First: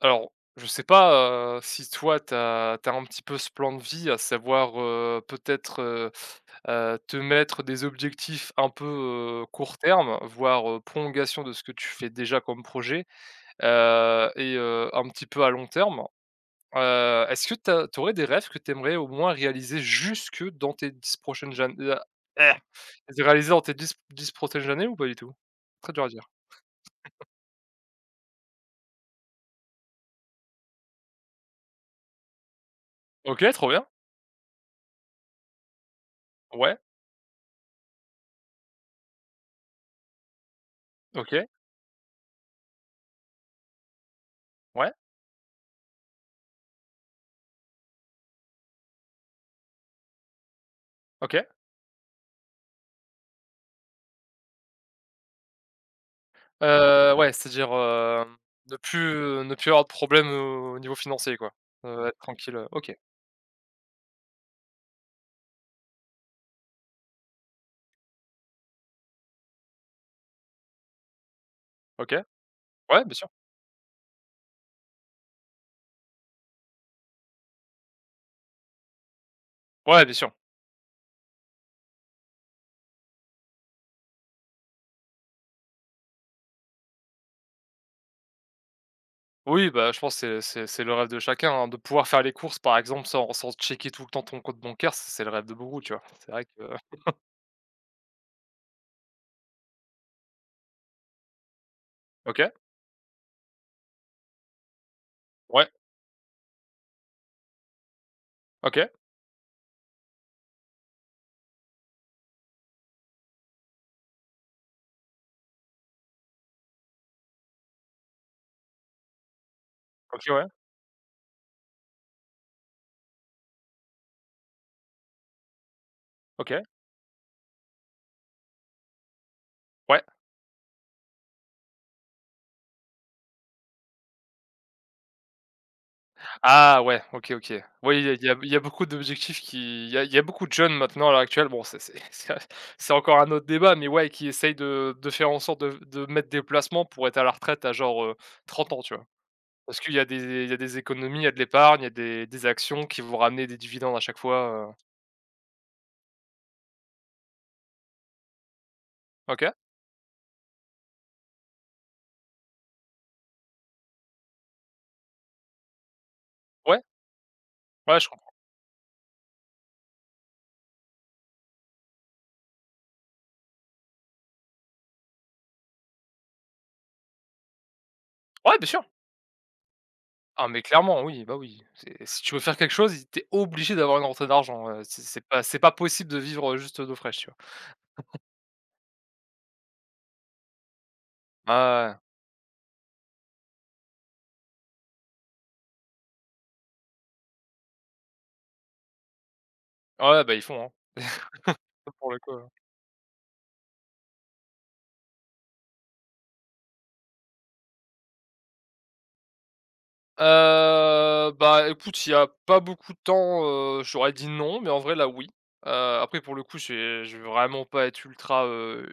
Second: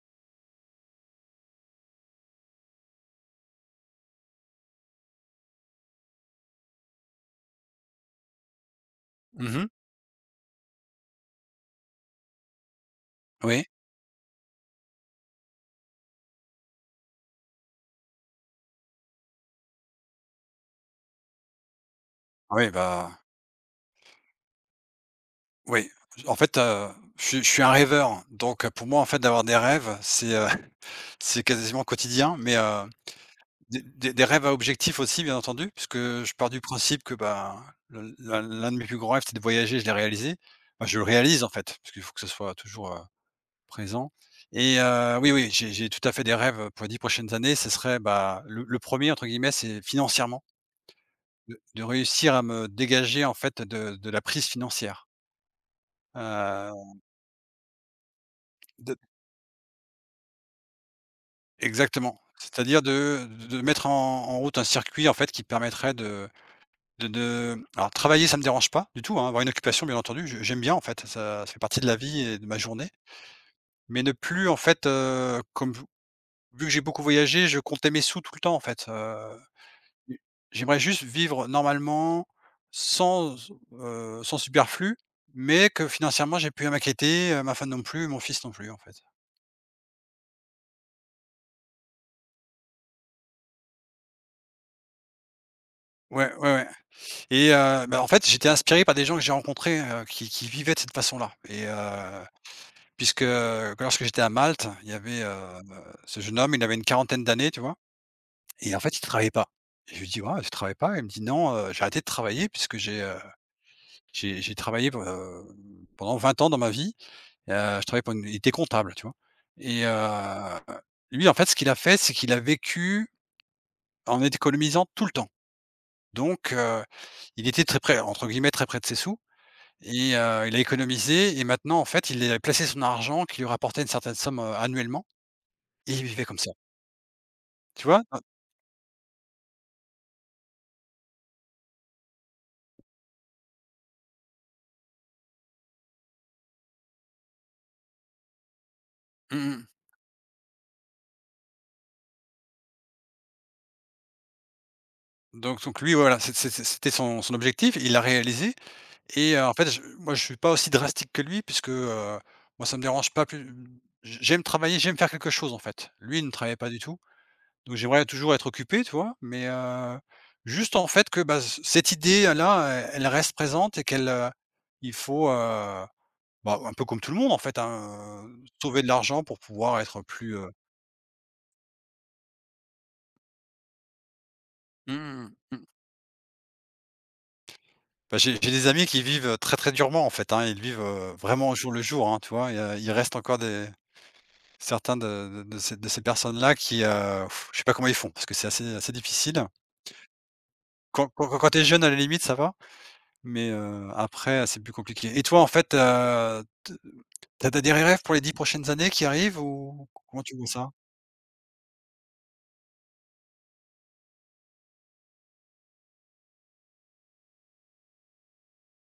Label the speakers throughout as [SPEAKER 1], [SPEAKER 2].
[SPEAKER 1] Alors, je sais pas, heu, si toi tu as tu as un petit peu ce plan de vie à savoir, heu, peut-être, heu heu, te mettre des objectifs un peu, heu,
[SPEAKER 2] Mmh mh.
[SPEAKER 1] court terme, voire, heu, prolongation de ce que tu fais déjà comme projet?
[SPEAKER 2] Ouais.
[SPEAKER 1] Heu et heu, un petit peu à long terme. Heu, est-ce que tu as tu aurais des rêves que tu aimerais au moins réaliser jusque dans tes 10 prochaines ja a eh!
[SPEAKER 2] Ouais, bah
[SPEAKER 1] De réaliser en tes 10- 10 protèges années ou pas du tout?
[SPEAKER 2] Oui
[SPEAKER 1] Très dur à dire.
[SPEAKER 2] en fait, heu, je suis je suis un rêveur donc, heu, pour moi en fait d'avoir des rêves, c'est, heu, c'est quasiment quotidien. Mais, heu,
[SPEAKER 1] OK, trop bien.
[SPEAKER 2] des des rêves à objectif aussi bien entendu puisque je pars du
[SPEAKER 1] Ouais.
[SPEAKER 2] principe que, ben, l'un l'un de mes plus grands rêves c'est de voyager, je l'ai réalisé. Ben, je le réalise,
[SPEAKER 1] OK.
[SPEAKER 2] en fait, parce qu'il faut que ce soit toujours, heu, présent et
[SPEAKER 1] Ouais.
[SPEAKER 2] heu, oui, oui j'ai j'ai tout à fait des rêves, heu, pour les 10 prochaines années ce serait, bah, le le 1er entre guillemets c'est «financièrement»
[SPEAKER 1] OK.
[SPEAKER 2] de de réussir à me dégager, en fait, de de la prise financière. Heu
[SPEAKER 1] Heu, ouais, c'est-à-dire, hem, de
[SPEAKER 2] de
[SPEAKER 1] plus ne plus avoir de problème au au niveau financier quoi? Heu, être
[SPEAKER 2] Exactement,
[SPEAKER 1] tranquille, heu,
[SPEAKER 2] c'est-à-dire
[SPEAKER 1] OK.
[SPEAKER 2] de de de mettre en en route un circuit, en fait, qui permettrait de de de alors travailler ça me dérange pas du tout, hein, avoir une occupation bien entendu, je j'aime bien, en fait, ça ça fait partie de la
[SPEAKER 1] OK.
[SPEAKER 2] vie et de ma journée.
[SPEAKER 1] Ouais, bien sûr.
[SPEAKER 2] Mais ne plus en fait, heu, comme vu vu que j'ai beaucoup voyagé je comptais mes sous tout le temps en fait, heu.
[SPEAKER 1] Ouais, bien
[SPEAKER 2] J
[SPEAKER 1] sûr.
[SPEAKER 2] j'aimerais juste vivre normalement sans, s heu, sans superflu mais que financièrement j'ai plus à m'inquiéter, heu, ma femme non plus, mon fils non plus en fait.
[SPEAKER 1] Oui, bah, je pense c'est c'est c'est le rêve de chacun, hein, de pouvoir faire les courses, par exemple, sans sans checker tout le temps ton compte bancaire, c c'est le rêve de beaucoup, tu vois? C'est
[SPEAKER 2] Ouais,
[SPEAKER 1] vrai
[SPEAKER 2] ouais,
[SPEAKER 1] que
[SPEAKER 2] ouais et heu, bah, en fait j'étais inspiré par des gens que j'ai rencontré, heu, qui qui vivaient de cette façon-là et heu,
[SPEAKER 1] OK.
[SPEAKER 2] puisque, heu, lorsque j'étais à Malte, il y avait, heu heu,
[SPEAKER 1] Ouais.
[SPEAKER 2] ce jeune homme, il avait une quarantaine d'années, tu vois? Et en
[SPEAKER 1] OK.
[SPEAKER 2] fait il travaillait pas. Je lui dis: «Waouh, tu travailles pas?», il me dit: «Non, heu, j'ai arrêté de travailler puisque j'ai, heu, j'ai j'ai travaillé p heu, pendant 20 ans dans ma vie et heu, je travaillais pour une» il était comptable tu vois? Et heu
[SPEAKER 1] OK, Ouais.
[SPEAKER 2] heu, lui en fait ce qu'il a fait c'est qu'il a vécu en économisant tout le temps. Donc
[SPEAKER 1] OK.
[SPEAKER 2] heu, il était très près entre guillemets «très près de ses sous»
[SPEAKER 1] Ouais.
[SPEAKER 2] et heu, il a économisé et maintenant en fait, il est, heu, placé son argent qui lui rapportait une certaine somme, heu, annuellement et il vivait comme ça.
[SPEAKER 1] Ah ouais, OK, OK.
[SPEAKER 2] Tu
[SPEAKER 1] Oui
[SPEAKER 2] vois?
[SPEAKER 1] il y a
[SPEAKER 2] Ah
[SPEAKER 1] il y a il y a beaucoup d'objectifs qui il y a il y a beaucoup de jeunes maintenant à l'heure actuelle bon ça c'est ça, c'est c'est encore un autre débat, mais, ouais, qui essayent de de faire en sorte de f de mettre des placements pour être à la retraite à genre, heu, 30 ans, tu vois?
[SPEAKER 2] Mmh mh.
[SPEAKER 1] Parce qu'il y a des é il y a des économies, il y a de l'épargne, il y a des des actions qui vont ramener des dividendes à chaque fois, heu.
[SPEAKER 2] Donc donc lui voilà c'est c'est c'était son son objectif. Il l'a réalisé et heu, en
[SPEAKER 1] OK.
[SPEAKER 2] fait j moi je suis pas aussi drastique que lui puisque, heu, moi ça me dérange pas plus j j'aime travailler j'aime faire quelque chose en fait. Lui il ne travaillait pas du
[SPEAKER 1] Ouais.
[SPEAKER 2] tout. Donc
[SPEAKER 1] Ouais,
[SPEAKER 2] j'aimerais
[SPEAKER 1] je comprends.
[SPEAKER 2] toujours être occupé, tu vois? Mais, heu, juste en fait que, bah, ce cette idée-là elle elle reste présente et qu'elle, heu il faut, heu, bah, un peu comme tout le monde en fait, hein, heu,
[SPEAKER 1] Ouais, bien
[SPEAKER 2] trouver
[SPEAKER 1] sûr.
[SPEAKER 2] de l'argent pour pouvoir être plus,
[SPEAKER 1] Ah,
[SPEAKER 2] heu
[SPEAKER 1] mais clairement oui, bah, oui. C'est si tu veux faire quelque chose, i tu es obligé d'avoir une rentrée d'argent, heu.
[SPEAKER 2] Mmh
[SPEAKER 1] C'est c'est c'est
[SPEAKER 2] mmh
[SPEAKER 1] pas
[SPEAKER 2] mh.
[SPEAKER 1] c'est
[SPEAKER 2] Mmh.
[SPEAKER 1] pas possible de vivre, heu, juste, heu, d'eau fraîche. Tu vois?
[SPEAKER 2] Bah, j'ai j'ai des amis qui vivent, heu, très, très durement en fait, hein, ils vivent, heu, vraiment
[SPEAKER 1] Ah
[SPEAKER 2] au jour le
[SPEAKER 1] ouais, ouais.
[SPEAKER 2] jour, hein, tu vois? Il y a il reste encore des certains de de de ces de ces personnes-là qui, heu, f je sais pas comment ils font parce que c'est assez assez difficile.
[SPEAKER 1] Ah ouais, bah, ils font, hein.
[SPEAKER 2] Quand quand quand tu es jeune à
[SPEAKER 1] Bah,
[SPEAKER 2] la
[SPEAKER 1] pour le
[SPEAKER 2] limite
[SPEAKER 1] coup,
[SPEAKER 2] ça
[SPEAKER 1] heu.
[SPEAKER 2] va, mais, heu, après, heu, c'est plus compliqué et toi en fait, heu, te tu as des des rêves pour les 10 prochaines années qui arrivent ou comment tu vois ça?
[SPEAKER 1] Heu, bah, écoute s'il y a pas beaucoup de temps, heu, j'aurais dit: «Non», mais en vrai là, oui. Heu, après pour le coup j'ai je veux vraiment pas être ultra, heu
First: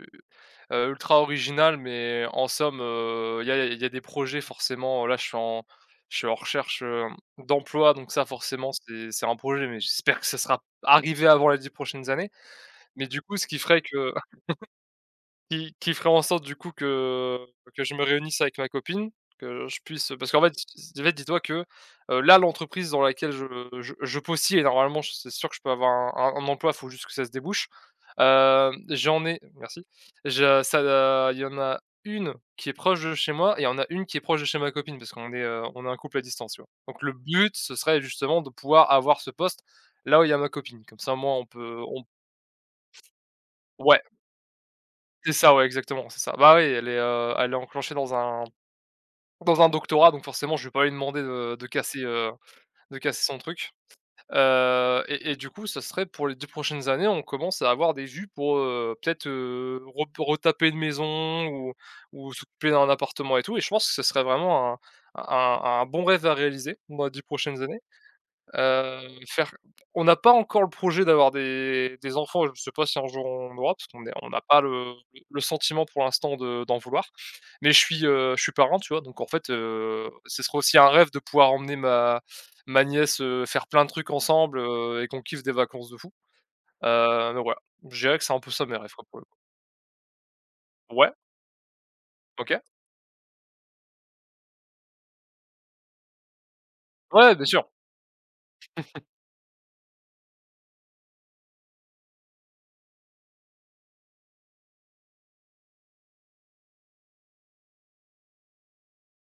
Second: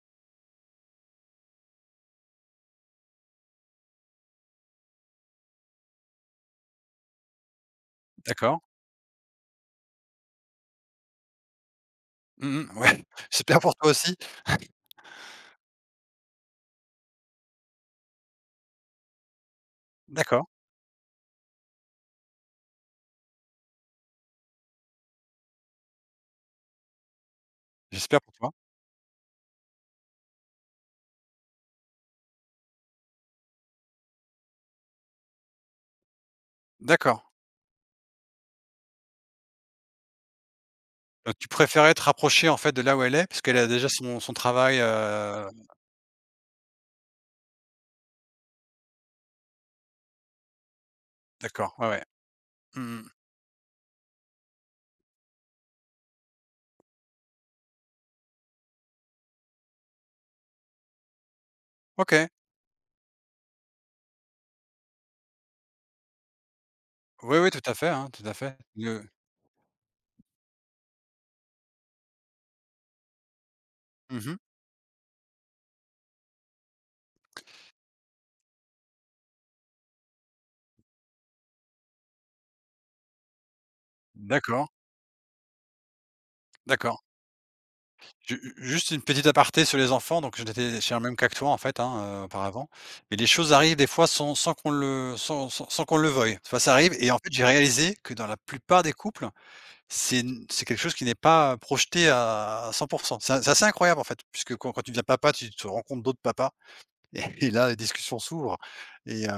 [SPEAKER 1] heu, ultra original mais en somme, heu, il y a il y a il y a des projets forcément, heu là je suis en je suis en recherche, hem, d'emploi. Donc ça
[SPEAKER 2] D'accord.
[SPEAKER 1] forcément c'est c'est un projet mais j'espère que ce sera arrivé avant les 10 prochaines années.
[SPEAKER 2] Mmh mh ouais,
[SPEAKER 1] Mais du coup, ce qui
[SPEAKER 2] j'espère pour
[SPEAKER 1] ferait
[SPEAKER 2] toi
[SPEAKER 1] que
[SPEAKER 2] aussi.
[SPEAKER 1] qui qui ferait en sorte, du coup, que que je me réunisse avec ma copine, que je puisse parce qu'en
[SPEAKER 2] D'accord.
[SPEAKER 1] fait ss si tu en fait, dis-toi que, heu, là l'entreprise dans laquelle je je je postier normalement je c'est sûr que je peux avoir un un emploi, faut juste que ça se débouche.
[SPEAKER 2] J'espère pour toi.
[SPEAKER 1] Hem, j'en ai merci. Je ça da il y en a 1 qui est proche de chez moi et il y en a 1 qui est proche de chez ma copine. Parce qu'on est, heu, on est un couple à distance, tu vois? Donc le
[SPEAKER 2] D'accord.
[SPEAKER 1] but ce serait justement de pouvoir avoir ce poste, là où il y a ma copine. Comme ça au
[SPEAKER 2] Donc
[SPEAKER 1] moins on
[SPEAKER 2] tu
[SPEAKER 1] peut,
[SPEAKER 2] préférerais te
[SPEAKER 1] on
[SPEAKER 2] rapprocher en fait de là où elle est parce qu'elle a déjà
[SPEAKER 1] ouais.
[SPEAKER 2] son son travail,
[SPEAKER 1] C'est
[SPEAKER 2] heu?
[SPEAKER 1] ça, ouais, exactement, c'est ça. Bah, oui elle est, heu, elle est enclenchée dans un dans un doctorat donc, forcément, je vais pas lui demander de de
[SPEAKER 2] D'accord ouais,
[SPEAKER 1] casser,
[SPEAKER 2] ouais.
[SPEAKER 1] heu, de
[SPEAKER 2] Mmh mh.
[SPEAKER 1] casser son truc. Heu et et du coup, ça serait pour les 10 prochaines années on commence à avoir des vues pour, heu, peut-être, heu, rep pour retaper une maison ou
[SPEAKER 2] OK.
[SPEAKER 1] ou s'occuper d'un appartement et tout et je pense que ce serait vraiment un un un un bon rêve à réaliser dans les 10
[SPEAKER 2] Oui, oui,e
[SPEAKER 1] prochaines
[SPEAKER 2] tout à
[SPEAKER 1] années.
[SPEAKER 2] fait, hein, tout à fait i
[SPEAKER 1] Heu,
[SPEAKER 2] heu.
[SPEAKER 1] faire on n'a pas encore le projet d'avoir des des enfants, je sais pas si on jour on en aura, parce qu'on est
[SPEAKER 2] Mmh
[SPEAKER 1] on
[SPEAKER 2] mh.
[SPEAKER 1] n'a pas le le sentiment pour l'instant de d'en vouloir. Mais je suis, heu, je suis parrain, tu vois, donc en fait, heu, ce serait aussi un rêve de pouvoir emmener ma ma nièce, heu, faire plein de trucs ensemble,
[SPEAKER 2] D'accord.
[SPEAKER 1] heu et qu'on kiffe des vacances de fou.
[SPEAKER 2] D'accord.
[SPEAKER 1] Heu, donc voilà. Je dirais que c'est
[SPEAKER 2] Ju
[SPEAKER 1] un peu
[SPEAKER 2] u
[SPEAKER 1] ça mes
[SPEAKER 2] juste
[SPEAKER 1] rêves
[SPEAKER 2] une
[SPEAKER 1] quoi, pour le coup.
[SPEAKER 2] petite aparté sur les enfants, donc j'en étais je suis dans le
[SPEAKER 1] Ouais.
[SPEAKER 2] même cas que toi, en fait, hein,
[SPEAKER 1] OK.
[SPEAKER 2] auparavant. Mais les choses arrivent des fois sans sans qu'on le sans sans sans qu'on le veuille. Des fois ça arrive et en fait,
[SPEAKER 1] Ouais,
[SPEAKER 2] j'ai
[SPEAKER 1] bien sûr.
[SPEAKER 2] réalisé que dans la plupart des couples, c'est n c'est quelque chose qui n'est pas, heu, projeté à à à 100 %. C'est c'est assez incroyable en fait, puisque quand quand tu deviens papa tu tu rencontres d'autres papas et là les les discussions s'ouvrent et heu,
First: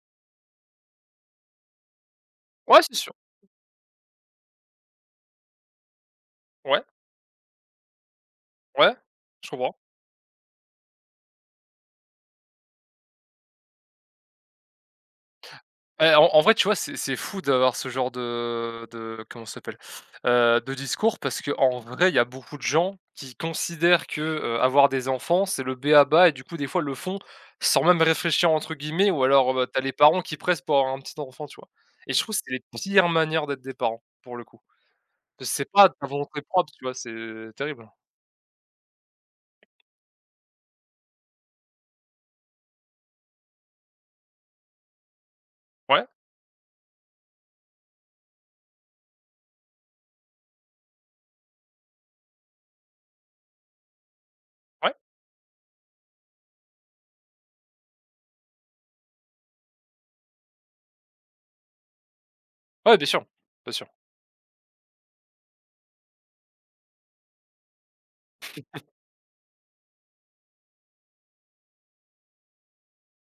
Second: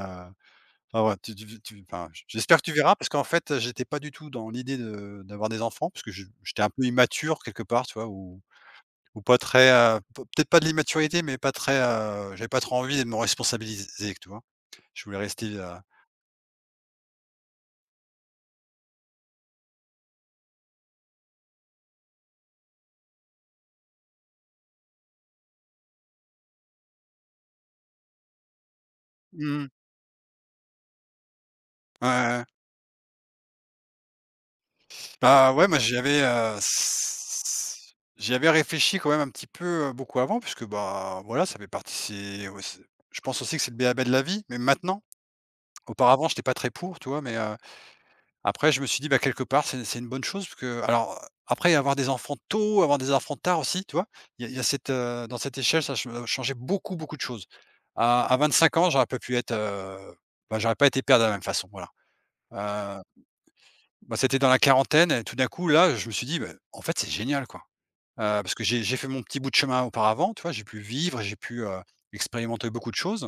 [SPEAKER 2] enfin ouais tu tu tu enfin j'espère que tu
[SPEAKER 1] Ouais,
[SPEAKER 2] verras
[SPEAKER 1] c'est
[SPEAKER 2] parce
[SPEAKER 1] sûr.
[SPEAKER 2] qu'en fait, heu, j'étais pas du tout dans l'idée de d'avoir des enfants puisque je j'étais un
[SPEAKER 1] Ouais.
[SPEAKER 2] peu immature quelque part, tu vois? Ou
[SPEAKER 1] Ouais,
[SPEAKER 2] ou pas
[SPEAKER 1] je
[SPEAKER 2] très,
[SPEAKER 1] comprends.
[SPEAKER 2] heu, peut-être pas de l'immaturité mais pas très, heu, j'avais pas trop envie de me responsabiliser, tu vois? Je voulais rester heu
[SPEAKER 1] Et en en vrai tu vois c'est c'est fou d'avoir ce genre de de, comment ça s'appelle? Heu, de discours parce qu'en vrai il y a beaucoup de gens qui considèrent que, heu, avoir des enfants c'est le b.a.-ba et du coup des fois le font sans même réfléchir entre guillemets ou alors,
[SPEAKER 2] Mmh
[SPEAKER 1] heu, bah,
[SPEAKER 2] mh.
[SPEAKER 1] tu as les parents qui pressent pour avoir un petit enfant tu vois?
[SPEAKER 2] Ouais,
[SPEAKER 1] Et je
[SPEAKER 2] ouais,
[SPEAKER 1] trouve
[SPEAKER 2] ouais.
[SPEAKER 1] c'est les pires manières d'être des parents, pour le coup. Parce
[SPEAKER 2] Bah,
[SPEAKER 1] que c'est
[SPEAKER 2] ouais, mais
[SPEAKER 1] pas
[SPEAKER 2] j'y
[SPEAKER 1] ta
[SPEAKER 2] avais,
[SPEAKER 1] volonté
[SPEAKER 2] heu,
[SPEAKER 1] propre, tu vois? C'est terrible.
[SPEAKER 2] s j'y avais réfléchi quand même un petit peu, heu, beaucoup avant puisque, bah, voilà ça fait partie aussi je pense aussi que c'est le b.a.-ba de la vie, mais maintenant.
[SPEAKER 1] Ouais.
[SPEAKER 2] Auparavant j'étais pas très pour, tu vois? Mais, heu, après je me suis dit: «Bah, quelque part c'est c'est une bonne chose puisque alors, après avoir des enfants tôt, avoir des enfants tard aussi, tu vois? Il y a il y a cette,
[SPEAKER 1] Ouais.
[SPEAKER 2] heu dans cette échelle ça che changeait beaucoup beaucoup de choses. À à 25 ans j'aurais pas pu être, heu. Bah, j'aurais pas été père de la même façon voilà.
[SPEAKER 1] Ouais,
[SPEAKER 2] Heu
[SPEAKER 1] bien sûr, bien sûr.
[SPEAKER 2] bah, c'était dans la quarantaine et tout d'un coup là je me suis dit: «Beh, en fait c'est génial, quoi. Heu, parce que j'ai j'ai fait mon petit bout de chemin auparavant, tu vois? J'ai pu vivre, j'ai pu, heu, expérimenter beaucoup de choses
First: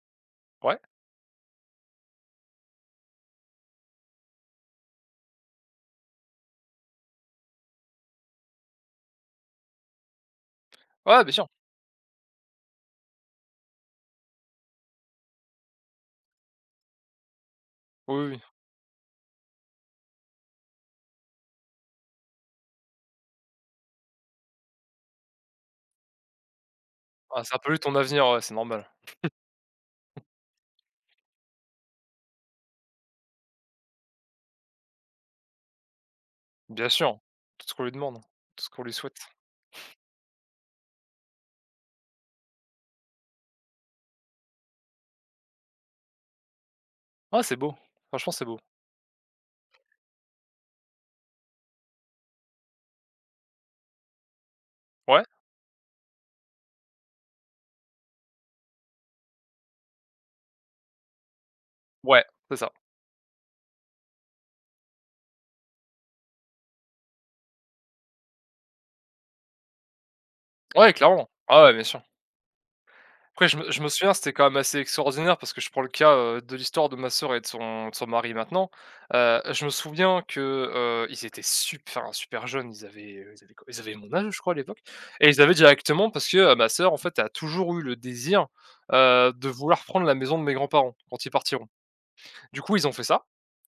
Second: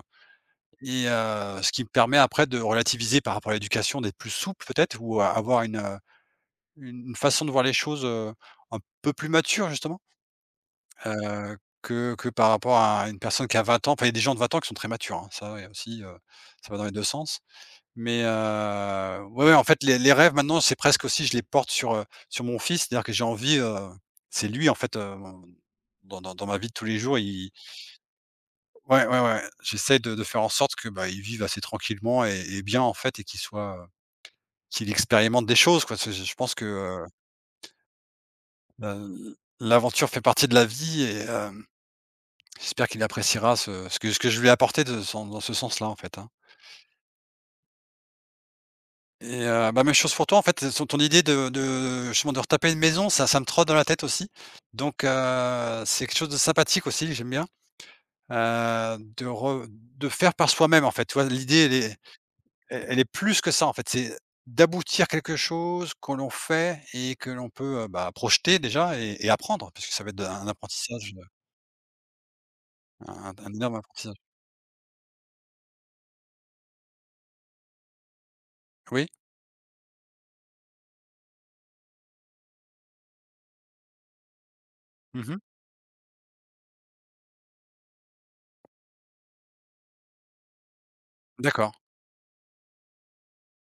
[SPEAKER 1] Ouais.
[SPEAKER 2] et heu, ce qui me permet après de relativiser par rapport à l'éducation, d'être plus souple, peut-être. Ou a avoir une, heu, une façon de voir les choses, heu, un peu plus mature justement,
[SPEAKER 1] Ouais, ouais, bien sûr.
[SPEAKER 2] heu, que que par rapport à une personne qui a 20 ans. Enfin il y a des gens de 20 ans qui sont très matures, hein, ça, ouais, aussi, heu, ça va dans les 2 sens. Mais,
[SPEAKER 1] Oui, oui.
[SPEAKER 2] heu, ouais, ouais en fait les les rêves maintenant c'est presque aussi je les porte sur, heu, sur mon fils, c'est-à-dire que j'ai envie, heu c'est lui en fait, heu, dans dans ma vie de tous les jours il
[SPEAKER 1] Ah
[SPEAKER 2] il
[SPEAKER 1] ça pollue ton avenir, ouais, c'est normal.
[SPEAKER 2] Ouais, ouais, ouais j'essaie de de faire en sorte que, bah, il vive assez tranquillement et et bien en fait et qu'il soit, heu, qu'il expérimente des choses quoi, c'est c'est je pense que,
[SPEAKER 1] Bien
[SPEAKER 2] heu
[SPEAKER 1] sûr, tout ce qu'on lui demande, hein. Tout ce qu'on
[SPEAKER 2] heu,
[SPEAKER 1] lui
[SPEAKER 2] l
[SPEAKER 1] souhaite.
[SPEAKER 2] l l'aventure fait partie de la vie et hem, j'espère qu'il appréciera ce ce que ce que je lui ai apporté de sans dans ce sens-là en fait, hein.
[SPEAKER 1] Oh c'est beau, franchement c'est beau.
[SPEAKER 2] Et heu, bah, même chose pour toi en fait, elle son ton idée de de justement de retaper une maison, ça ça me trotte dans la tête aussi. Donc
[SPEAKER 1] Ouais.
[SPEAKER 2] heu, c'est quelque chose de sympathique aussi, j'aime bien. Heu, de re de faire par soi-même en fait, tu vois? L'idée elle est
[SPEAKER 1] Ouais, c'est ça
[SPEAKER 2] el elle est plus que ça en fait, c'est d'aboutir quelque chose que l'on fait et que l'on peut, heu, bah, projeter déjà et et apprendre. Puisque ça va être de un
[SPEAKER 1] Ouais,
[SPEAKER 2] apprentissage de
[SPEAKER 1] clairement. Ah ouais bien sûr.
[SPEAKER 2] un
[SPEAKER 1] Après
[SPEAKER 2] d'un
[SPEAKER 1] je me
[SPEAKER 2] énorme
[SPEAKER 1] je me souviens
[SPEAKER 2] apprentissage.
[SPEAKER 1] c'était quand même assez extraordinaire parce que je prends le cas, heu, de l'histoire de ma sœur et de son de son mari maintenant.
[SPEAKER 2] Oui.
[SPEAKER 1] Heu, je me souviens que, heu, ils étaient sup enfin super jeunes. Ils avaient, heu, ils avaient combien? Ils avaient mon âge, je crois, à l'époque et
[SPEAKER 2] Mmh mh.
[SPEAKER 1] ils avaient directement parce que, heu, ma sœur, en fait, elle a toujours eu le désir, heu, de vouloir prendre la maison de mes grands-parents quand ils partiront.
[SPEAKER 2] D'accord.
[SPEAKER 1] Du coup, ils ont fait ça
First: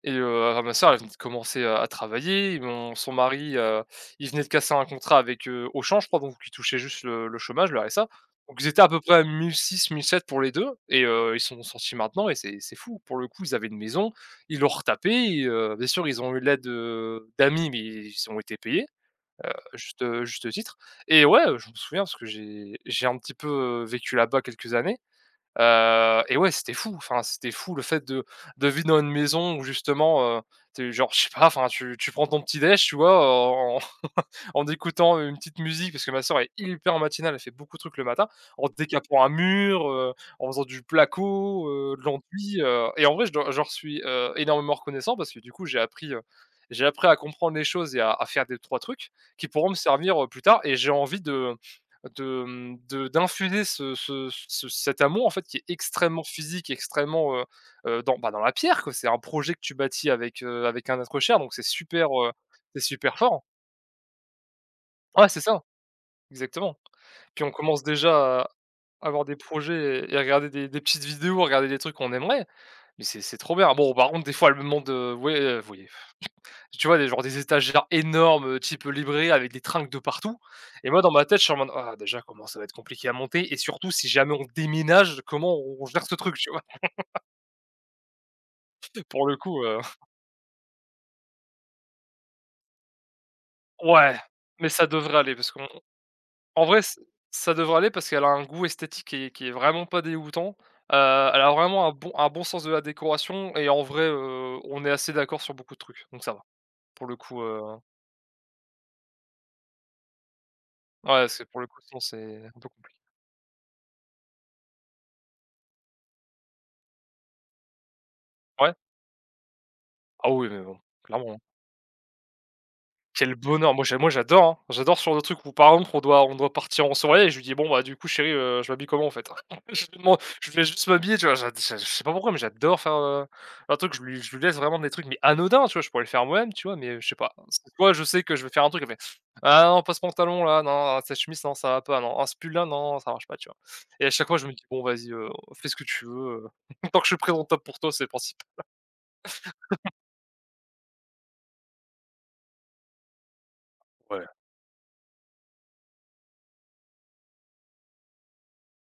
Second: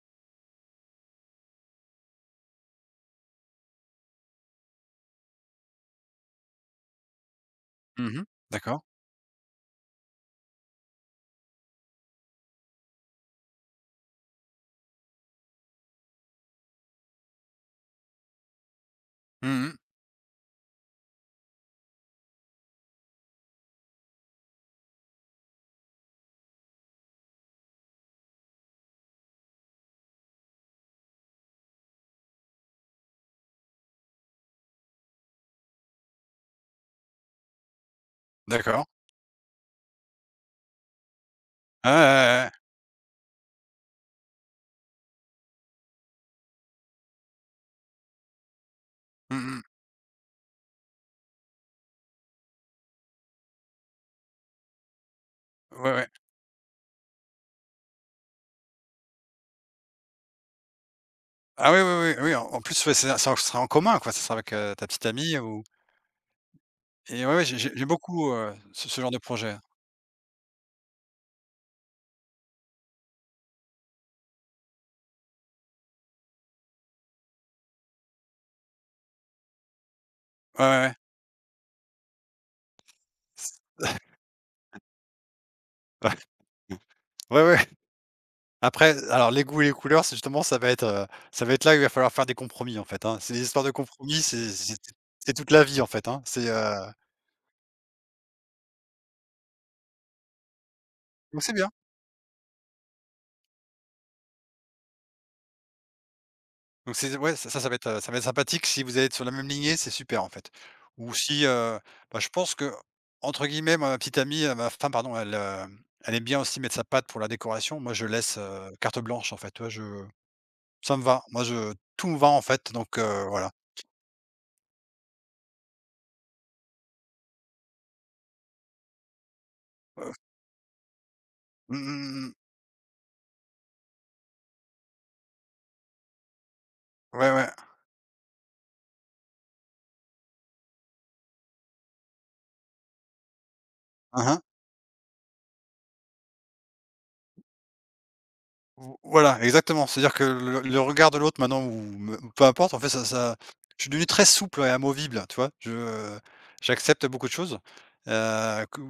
[SPEAKER 1] et heu, alors ma sœur, elle venait de commencer à à travailler, mon son mari, heu, il venait de casser un contrat avec, heu, Auchan, je crois donc qu'il touchait juste le le chômage, le RSA.
[SPEAKER 2] Mmh mh,
[SPEAKER 1] Donc ils étaient
[SPEAKER 2] d'accord.
[SPEAKER 1] à peu près à 1006-1007 pour les 2 et heu, ils sont sont sortis maintenant et c'est c'est fou. Pour le coup, ils avaient une maison, ils l'ont retapée et heu, bien sûr ils ont eu l'aide, heu, d'amis, mais ils ont été payés. Heu,
[SPEAKER 2] Mmh mh.
[SPEAKER 1] à juste, heu, juste titre et ouais, heu, je me souviens parce que j'ai j'ai un petit peu, heu, vécu là-bas quelques années. Heu et ouais c'était fou, enfin c'était fou le fait de de vivre dans une maison où justement, heu, tu es genre, je sais pas, enfin tu tu prends ton petit déj, tu vois en en écoutant une petite musique- parce que ma sœur est hyper matinale elle fait beaucoup de trucs le matin, en
[SPEAKER 2] D'accord.
[SPEAKER 1] décapant un mur, heu, en faisant du placo,
[SPEAKER 2] Ah
[SPEAKER 1] heu, de
[SPEAKER 2] ouais, ouais, ouais.
[SPEAKER 1] l'enduit, heu et en vrai je dois je leur suis, heu, énormément reconnaissant parce que du coup, j'ai appris, heu, j'ai appris à comprendre les choses et à à faire des 3 trucs
[SPEAKER 2] Mmh
[SPEAKER 1] qui
[SPEAKER 2] mh.
[SPEAKER 1] pourront me servir, heu, plus tard et j'ai envie de, heu, de, hem, de hem, d'infuser ce ce ce cet amour en fait qui est
[SPEAKER 2] Ouais, ouais.
[SPEAKER 1] extrêmement physique extrêmement, heu heu, dans, bah, dans la pierre, quoi. C'est un projet que tu bâtis avec, heu, avec un être cher donc c'est
[SPEAKER 2] Ah oui,
[SPEAKER 1] super,
[SPEAKER 2] oui, oui,
[SPEAKER 1] heu,
[SPEAKER 2] oui, en en
[SPEAKER 1] c'est
[SPEAKER 2] plus, ouais, c'est
[SPEAKER 1] super
[SPEAKER 2] un ça
[SPEAKER 1] fort.
[SPEAKER 2] ce sera en commun quoi, c'est ça sera avec, heu, ta petite
[SPEAKER 1] Ouais,
[SPEAKER 2] amie,
[SPEAKER 1] c'est ça,
[SPEAKER 2] ou
[SPEAKER 1] exactement.
[SPEAKER 2] Et ouais,
[SPEAKER 1] Puis
[SPEAKER 2] ouais
[SPEAKER 1] on
[SPEAKER 2] j'ai
[SPEAKER 1] commence
[SPEAKER 2] j'aime beaucoup,
[SPEAKER 1] déjà à
[SPEAKER 2] heu, ce ce genre de
[SPEAKER 1] avoir des
[SPEAKER 2] projet.
[SPEAKER 1] projets et et à regarder des des petites vidéos, à regarder des trucs qu'on aimerait. Mais c'est c'est trop bien. Bon, par contre elle me demande de ouais, heu, f voyez tu vois des genres des étagères énormes, heu, type, heu, librairie avec des tringles de partout
[SPEAKER 2] Ouais, ouais,
[SPEAKER 1] et
[SPEAKER 2] ouais.
[SPEAKER 1] moi, dans ma tête je suis en mode: «Ah déjà, comment ça va être compliqué à monter et surtout si jamais on déménage comment on on gère
[SPEAKER 2] Ouais.
[SPEAKER 1] ce truc?» Tu vois?
[SPEAKER 2] Ouais, ouais. Après
[SPEAKER 1] Pour
[SPEAKER 2] alors
[SPEAKER 1] le
[SPEAKER 2] les goûts
[SPEAKER 1] coup,
[SPEAKER 2] et les
[SPEAKER 1] heu
[SPEAKER 2] couleurs c'est justement ça va être, heu, ça va être là où il va falloir faire des compromis en fait, hein. C'est des histoires de
[SPEAKER 1] Ouais.
[SPEAKER 2] compromis, c'est
[SPEAKER 1] Mais
[SPEAKER 2] c'est
[SPEAKER 1] ça devrait
[SPEAKER 2] c'est
[SPEAKER 1] aller parce
[SPEAKER 2] toute la
[SPEAKER 1] qu'on
[SPEAKER 2] vie en fait, hein, c'est,
[SPEAKER 1] en vrai
[SPEAKER 2] heu
[SPEAKER 1] ç ça devrait aller parce qu'elle a un goût esthétique qui est qui est vraiment pas dégoûtant. Heu, elle
[SPEAKER 2] Mais
[SPEAKER 1] a
[SPEAKER 2] c'est bien.
[SPEAKER 1] vraiment un bon un bon sens de la décoration et en vrai, heu, on est assez d'accord sur beaucoup de trucs, donc ça va
[SPEAKER 2] Donc
[SPEAKER 1] pour
[SPEAKER 2] c'est
[SPEAKER 1] le
[SPEAKER 2] ouais
[SPEAKER 1] coup,
[SPEAKER 2] ça
[SPEAKER 1] heu
[SPEAKER 2] ça va être, heu, ça va être sympathique si vous allez être sur la même lignée, c'est super en fait. Ou
[SPEAKER 1] Ouais
[SPEAKER 2] si,
[SPEAKER 1] c'est pour le
[SPEAKER 2] heu,
[SPEAKER 1] coup sinon
[SPEAKER 2] enfin je
[SPEAKER 1] c'est
[SPEAKER 2] pense
[SPEAKER 1] un peu
[SPEAKER 2] que,
[SPEAKER 1] compliqué.
[SPEAKER 2] entre guillemets, ma petite amie, heu, ma femme pardon, elle, hem, elle aime bien aussi mettre sa patte pour la décoration. Moi je laisse, heu,
[SPEAKER 1] Ouais.
[SPEAKER 2] carte blanche, en fait. Tu vois je
[SPEAKER 1] Ah oui mais bon,
[SPEAKER 2] ça me va
[SPEAKER 1] clairement, hein.
[SPEAKER 2] moi je tout me va en fait donc heu,
[SPEAKER 1] Quel
[SPEAKER 2] voilà.
[SPEAKER 1] bonheur! Moi j'a moi j'adore, hein. J'adore sur le truc où par exemple on doit on doit partir en soirée et je lui dis: «Bon, bah, du coup chérie, heu, je m'habille comment en fait?» Je lui
[SPEAKER 2] [unintelligible]
[SPEAKER 1] demande, je vais juste m'habiller, tu vois? Genre je dis, enfin
[SPEAKER 2] Mmh
[SPEAKER 1] je sais
[SPEAKER 2] mh.
[SPEAKER 1] pas
[SPEAKER 2] Mmh
[SPEAKER 1] pourquoi
[SPEAKER 2] mh.
[SPEAKER 1] mais j'adore faire, heu, un truc, je lui je lui laisse vraiment des trucs mais, anodins tu vois? Je pourrais le faire moi-même. Tu vois? Mais, heu, je sais
[SPEAKER 2] Ouais,
[SPEAKER 1] pas.
[SPEAKER 2] ouais.
[SPEAKER 1] C des fois je sais que je vais faire un truc, elle fait: «Ah non pas ce pantalon-là, non. Ah cette chemise s non ça va pas. Ah ce pull-là non, ça marche pas». Tu vois? Et à chaque
[SPEAKER 2] Ah
[SPEAKER 1] fois
[SPEAKER 2] ah.
[SPEAKER 1] je me dis: «Bon vas-y, heu, fais ce que tu veux, heu, tant que je suis présentable pour toi c'est le principal».
[SPEAKER 2] V voilà exactement, c'est-à-dire que le le le regard de l'autre maintenant ou ou me peu importe en fait ça ça, je suis devenu très
[SPEAKER 1] Ouais.
[SPEAKER 2] souple et amovible, heu, tu vois? Je, heu, j'accepte beaucoup de choses. Heu, que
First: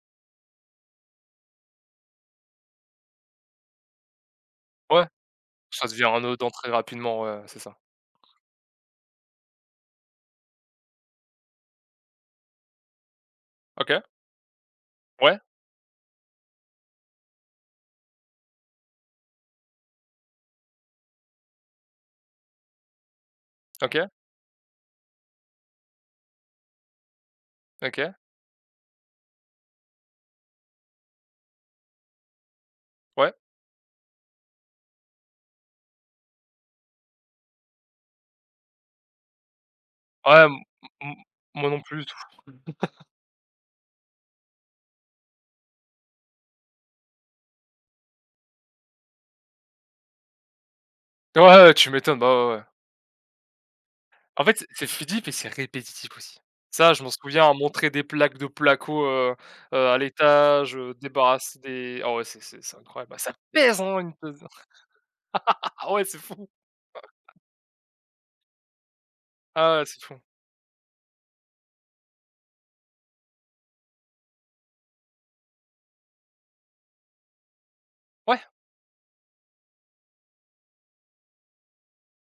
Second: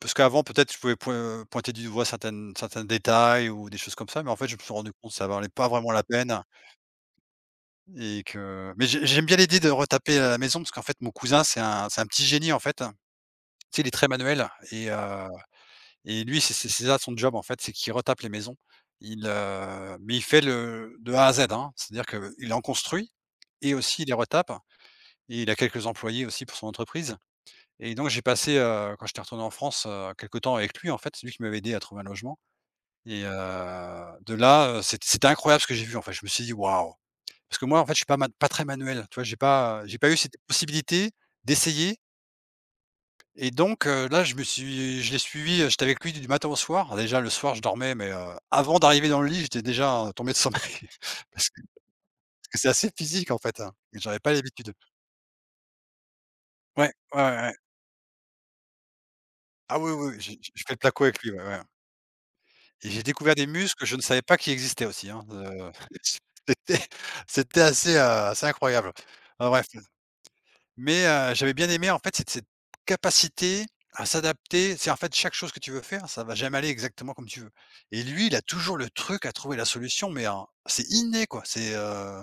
[SPEAKER 2] parce qu'avant peut-être je pouvais point pointer du doigt certaines certains détails ou des choses comme ça, mais en fait je me suis rendu
[SPEAKER 1] Ouais,
[SPEAKER 2] compte ça en valait pas
[SPEAKER 1] ça
[SPEAKER 2] vraiment la
[SPEAKER 1] devient
[SPEAKER 2] peine
[SPEAKER 1] anodin très rapidement, ouais, ouais c'est ça.
[SPEAKER 2] et que mais j'ai j'aime bien l'idée de retaper, heu, la maison parce qu'en fait mon cousin c'est un c'est un petit génie, en fait. Tu sais il est
[SPEAKER 1] OK.
[SPEAKER 2] très manuel et heu
[SPEAKER 1] Ouais.
[SPEAKER 2] et lui c'est c'est c'est ça son job, en fait. C'est qu'il retape les maisons, il, heu, mais il fait le de A à Z, hein, c'est-à-dire qu'il en construit et aussi il
[SPEAKER 1] OK.
[SPEAKER 2] les retape et il a quelques employés aussi pour son entreprise et donc
[SPEAKER 1] OK.
[SPEAKER 2] j'ai passé, heu, quand j'étais retourné en France, heu, quelque temps avec lui, en fait. C'est lui qui m'avait aidé à trouver un logement et heu,
[SPEAKER 1] Ouais.
[SPEAKER 2] de là, heu, c'est c'était incroyable ce que j'ai vu en fait je me suis dit: «Waouh!» Parce que moi en fait je suis pas man pas très manuel, tu vois? J'ai pas, heu, j'ai pas eu cette
[SPEAKER 1] Ouais m
[SPEAKER 2] possibilité
[SPEAKER 1] m moi non
[SPEAKER 2] d'essayer
[SPEAKER 1] plus, du tout.
[SPEAKER 2] et donc, heu, là je me suis je l'ai suivi, heu, j'étais avec lui du matin au soir. Déjà le soir je dormais, mais, heu, avant d'arriver dans le lit j'étais déjà, heu, tombé de sommeil,
[SPEAKER 1] Ouais,
[SPEAKER 2] parce que
[SPEAKER 1] ouais, ouais, tu m'étonnes, bah,
[SPEAKER 2] parce
[SPEAKER 1] ouais,
[SPEAKER 2] que
[SPEAKER 1] ouais.
[SPEAKER 2] c'est assez physique en fait, hein, mais j'avais pas
[SPEAKER 1] En fait, c'est
[SPEAKER 2] l'habitude.
[SPEAKER 1] c'est physique et c'est répétitif aussi.
[SPEAKER 2] Ouais,
[SPEAKER 1] Ça je m'en
[SPEAKER 2] ouais, ouais, ouais.
[SPEAKER 1] souviens. Montrer des plaques de placo, heu heu,
[SPEAKER 2] Ah oui,
[SPEAKER 1] à
[SPEAKER 2] oui, j'ai j'ai fait
[SPEAKER 1] l'étage,
[SPEAKER 2] le
[SPEAKER 1] heu,
[SPEAKER 2] placo avec lui, ouais,
[SPEAKER 1] débarrasser
[SPEAKER 2] ouais.
[SPEAKER 1] des oh ouais c'est c'est c'est
[SPEAKER 2] Et j'ai
[SPEAKER 1] incroyable. Bah, ça
[SPEAKER 2] découvert des muscles
[SPEAKER 1] pèse,
[SPEAKER 2] que je
[SPEAKER 1] hein,
[SPEAKER 2] ne
[SPEAKER 1] une.
[SPEAKER 2] savais pas
[SPEAKER 1] [unintelligible]
[SPEAKER 2] qu'ils existaient aussi, hein, heu.
[SPEAKER 1] Ah ouais, c'est fou.
[SPEAKER 2] C'était c'était assez, heu, assez incroyable. Enfin bref,
[SPEAKER 1] Ah
[SPEAKER 2] mmh.
[SPEAKER 1] ouais, c'est fou.
[SPEAKER 2] Mais, heu, j'avais bien aimé en fait cette cette capacité à s'adapter, tu sais? En fait chaque chose que tu veux faire ça va jamais aller exactement comme tu veux et lui il a
[SPEAKER 1] Ouais.
[SPEAKER 2] toujours le truc à trouver la solution, mais, heu, c'est inné quoi. C'est, heu,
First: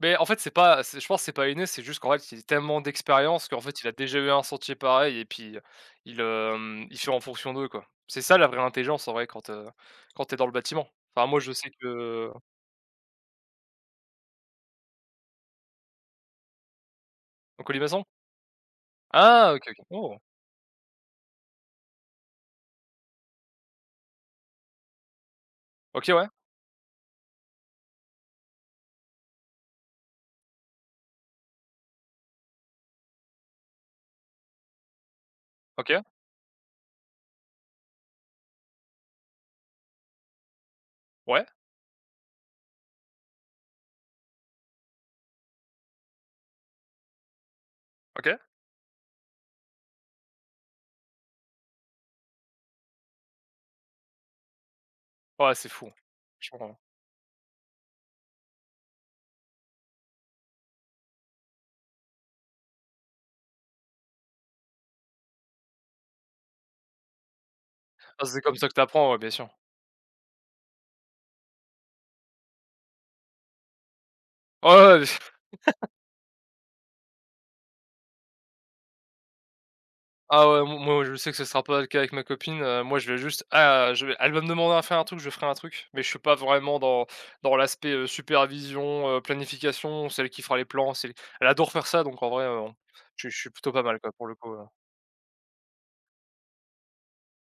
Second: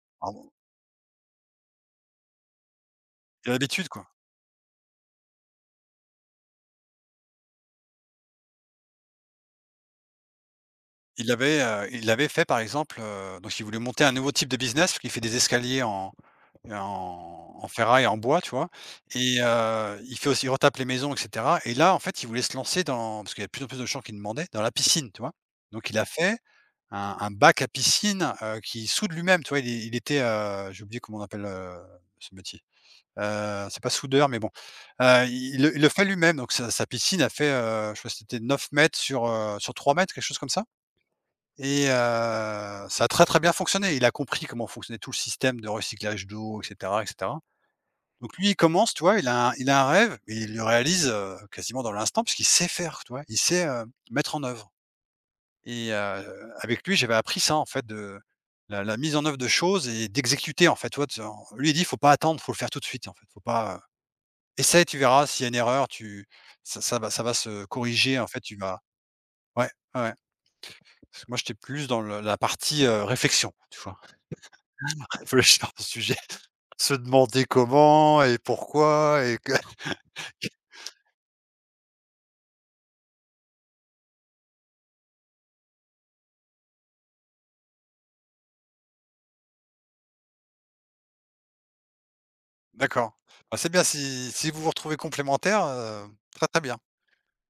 [SPEAKER 1] Beh, en fait
[SPEAKER 2] en
[SPEAKER 1] c'est pas c'est je pense c'est pas inné, c'est juste qu'en fait il a tellement d'expériences
[SPEAKER 2] Il a
[SPEAKER 1] qu'en fait
[SPEAKER 2] l'habitude
[SPEAKER 1] il
[SPEAKER 2] quoi.
[SPEAKER 1] déjà eu un sentier pareil et puis, heu, il il, hem, il fait en fonction d'eux quoi. C'est ça la vraie intelligence en vrai, quand, heu, quand tu es dans le bâtiment. Enfin
[SPEAKER 2] Il
[SPEAKER 1] moi je
[SPEAKER 2] avait,
[SPEAKER 1] sais
[SPEAKER 2] heu, il l'avait
[SPEAKER 1] que
[SPEAKER 2] fait par exemple, heu, donc il voulait monter un nouveau type de business, puisqu'il fait des escaliers en en
[SPEAKER 1] En
[SPEAKER 2] en
[SPEAKER 1] colimaçon?
[SPEAKER 2] ferraille, en bois, tu vois? Et
[SPEAKER 1] Ah OK, OK.
[SPEAKER 2] heu,
[SPEAKER 1] Oh!
[SPEAKER 2] il fait aussi, il retape les maisons et cetera et là en fait il voulait se lancer dans parce qu'il y a plus en plus de gens qui demandaient, dans la piscine, tu vois? Donc il a
[SPEAKER 1] OK, ouais.
[SPEAKER 2] fait un un bac à piscine, heu, qu'il soude lui-même, tu vois? Il il était, heu, j'ai oublié comment on appelle, heu, ce métier. Heu, c'est pas soudeur mais bon. Heu, il il le
[SPEAKER 1] OK.
[SPEAKER 2] fait lui-même donc sa sa piscine, elle fait, heu, je sais pas si c'était 9 m sur, heu, sur 3 m quelque chose comme ça
[SPEAKER 1] Ouais.
[SPEAKER 2] et heu, ça a très, très bien fonctionné. Il a compris comment fonctionnait tout le système de recyclage d'eau et cetera et cetera. Donc
[SPEAKER 1] OK.
[SPEAKER 2] lui il commence, tu vois, il a il a un rêve et il le réalise, heu, quasiment dans l'instant puisqu'il sait faire. Tu vois? Il sait, heu, mettre en œuvre
[SPEAKER 1] Ouais, c'est fou.
[SPEAKER 2] et heu,
[SPEAKER 1] Franchement heu
[SPEAKER 2] avec lui j'avais appris ça en fait de la la mise en œuvre de choses et d'exécuter en fait, tu vois? Tu en lui, il dit: «Faut pas attendre, faut le faire tout de suite en fait faut pas, heu essaye, tu verras s'il y a une erreur tu ça ça va ça va se corriger
[SPEAKER 1] Ah
[SPEAKER 2] en
[SPEAKER 1] c'est
[SPEAKER 2] fait,
[SPEAKER 1] comme
[SPEAKER 2] tu
[SPEAKER 1] ça que tu
[SPEAKER 2] vas»
[SPEAKER 1] apprends, ouais, bien sûr.
[SPEAKER 2] Ouais, ouais, ouais. Moi j'étais plus dans le la partie, heu, réflexion, tu vois?
[SPEAKER 1] Ouais, ouais, ouais,
[SPEAKER 2] Réfléchir à un sujet, se demander comment et pourquoi et que
[SPEAKER 1] Ah ouais m moi je sais que ça sera pas le cas avec ma copine, heu, moi je vais juste ah je vais elle va me demander à faire un truc, je ferai un truc. Mais je suis pas vraiment dans dans dans l'aspect, heu, supervision, heu, planification. C'est elle qui fera les plans, c'est elle adore faire ça, donc en vrai, heu,
[SPEAKER 2] D'accord,
[SPEAKER 1] je je suis
[SPEAKER 2] bah, c'est
[SPEAKER 1] plutôt pas
[SPEAKER 2] bien
[SPEAKER 1] mal quoi, pour
[SPEAKER 2] si
[SPEAKER 1] le
[SPEAKER 2] si
[SPEAKER 1] coup,
[SPEAKER 2] vous
[SPEAKER 1] heu
[SPEAKER 2] vous retrouvez complémentaires, heu, très, très bien.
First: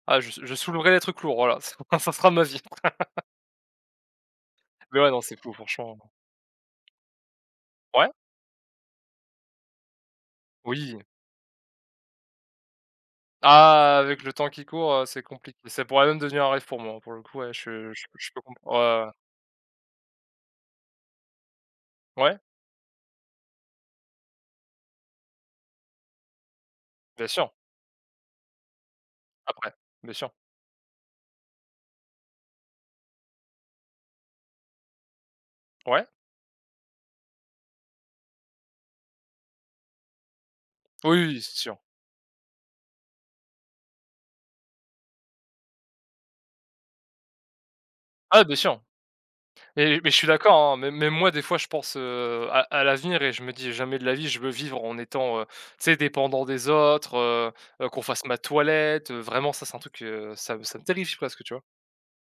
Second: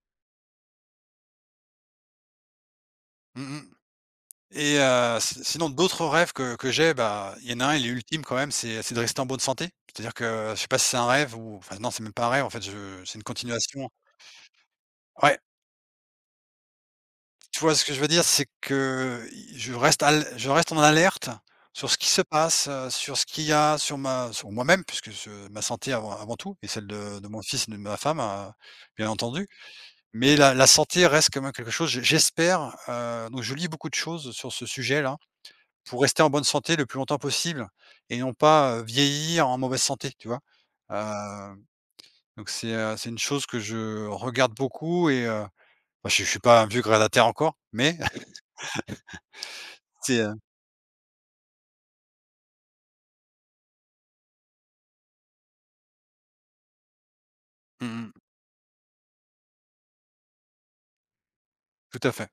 [SPEAKER 1] Ah je s je soulèverais des trucs lourds, voilà, ç ça sera ma vie.
[SPEAKER 2] Mmh mh. Et
[SPEAKER 1] Mais ouais,
[SPEAKER 2] heu,
[SPEAKER 1] non, c'est
[SPEAKER 2] si
[SPEAKER 1] fou,
[SPEAKER 2] sinon
[SPEAKER 1] franchement.
[SPEAKER 2] d'autres rêves que que j'ai, bah, il y en a un, il est
[SPEAKER 1] Ouais.
[SPEAKER 2] ultime quand même: c'est c'est de rester en bonne santé, c'est-à-dire que je sais pas si c'est
[SPEAKER 1] Oui.
[SPEAKER 2] un rêve ou enfin, non, c'est même pas un rêve, en fait, je c'est une continuation.
[SPEAKER 1] Ah! Avec le temps qui court, heu, c'est
[SPEAKER 2] Ouais.
[SPEAKER 1] compli ça pourrait même devenir un rêve pour moi, hein, pour le coup, ouais,
[SPEAKER 2] Tu vois ce
[SPEAKER 1] je
[SPEAKER 2] que je
[SPEAKER 1] je
[SPEAKER 2] veux
[SPEAKER 1] p
[SPEAKER 2] dire?
[SPEAKER 1] je peux
[SPEAKER 2] C'est
[SPEAKER 1] comp ouais, ouais.
[SPEAKER 2] que, i je reste à l je reste en alerte sur ce qui se
[SPEAKER 1] Ouais.
[SPEAKER 2] passe, heu, sur ce qu'il y a, sur ma sur moi-même puisque je ma santé avant avant tout et celle de
[SPEAKER 1] Bien
[SPEAKER 2] de mon
[SPEAKER 1] sûr.
[SPEAKER 2] fils et de ma femme, heu, bien entendu.
[SPEAKER 1] Après. Bien sûr.
[SPEAKER 2] Mais la la santé reste quand même quelque chose j'e j'espère, heu, donc je lis beaucoup de choses sur ce sujet, là, pour
[SPEAKER 1] Ouais.
[SPEAKER 2] rester en bonne santé le plus longtemps possible et non pas, heu, vieillir en mauvaise santé, tu vois?
[SPEAKER 1] Oui,
[SPEAKER 2] Heu,
[SPEAKER 1] c'est sûr.
[SPEAKER 2] donc, c'est, heu, c'est une chose que je regarde beaucoup et heu bon, je suis je suis pas un vieux grabataire encore, mais
[SPEAKER 1] Ah bien sûr. Mais mais je
[SPEAKER 2] c'est,
[SPEAKER 1] suis
[SPEAKER 2] heu.
[SPEAKER 1] d'accord, hein, mê même moi, des fois, je pense, heu, à à l'avenir et je me dis: «Jamais de la vie je veux vivre en étant, heu, tu sais, dépendant des autres, heu heu,
[SPEAKER 2] Mmh
[SPEAKER 1] qu'on
[SPEAKER 2] mh.
[SPEAKER 1] fasse ma toilette, heu», vraiment ça c'est un truc, heu, ça me ça me terrifie presque, tu vois?
[SPEAKER 2] Tout à fait.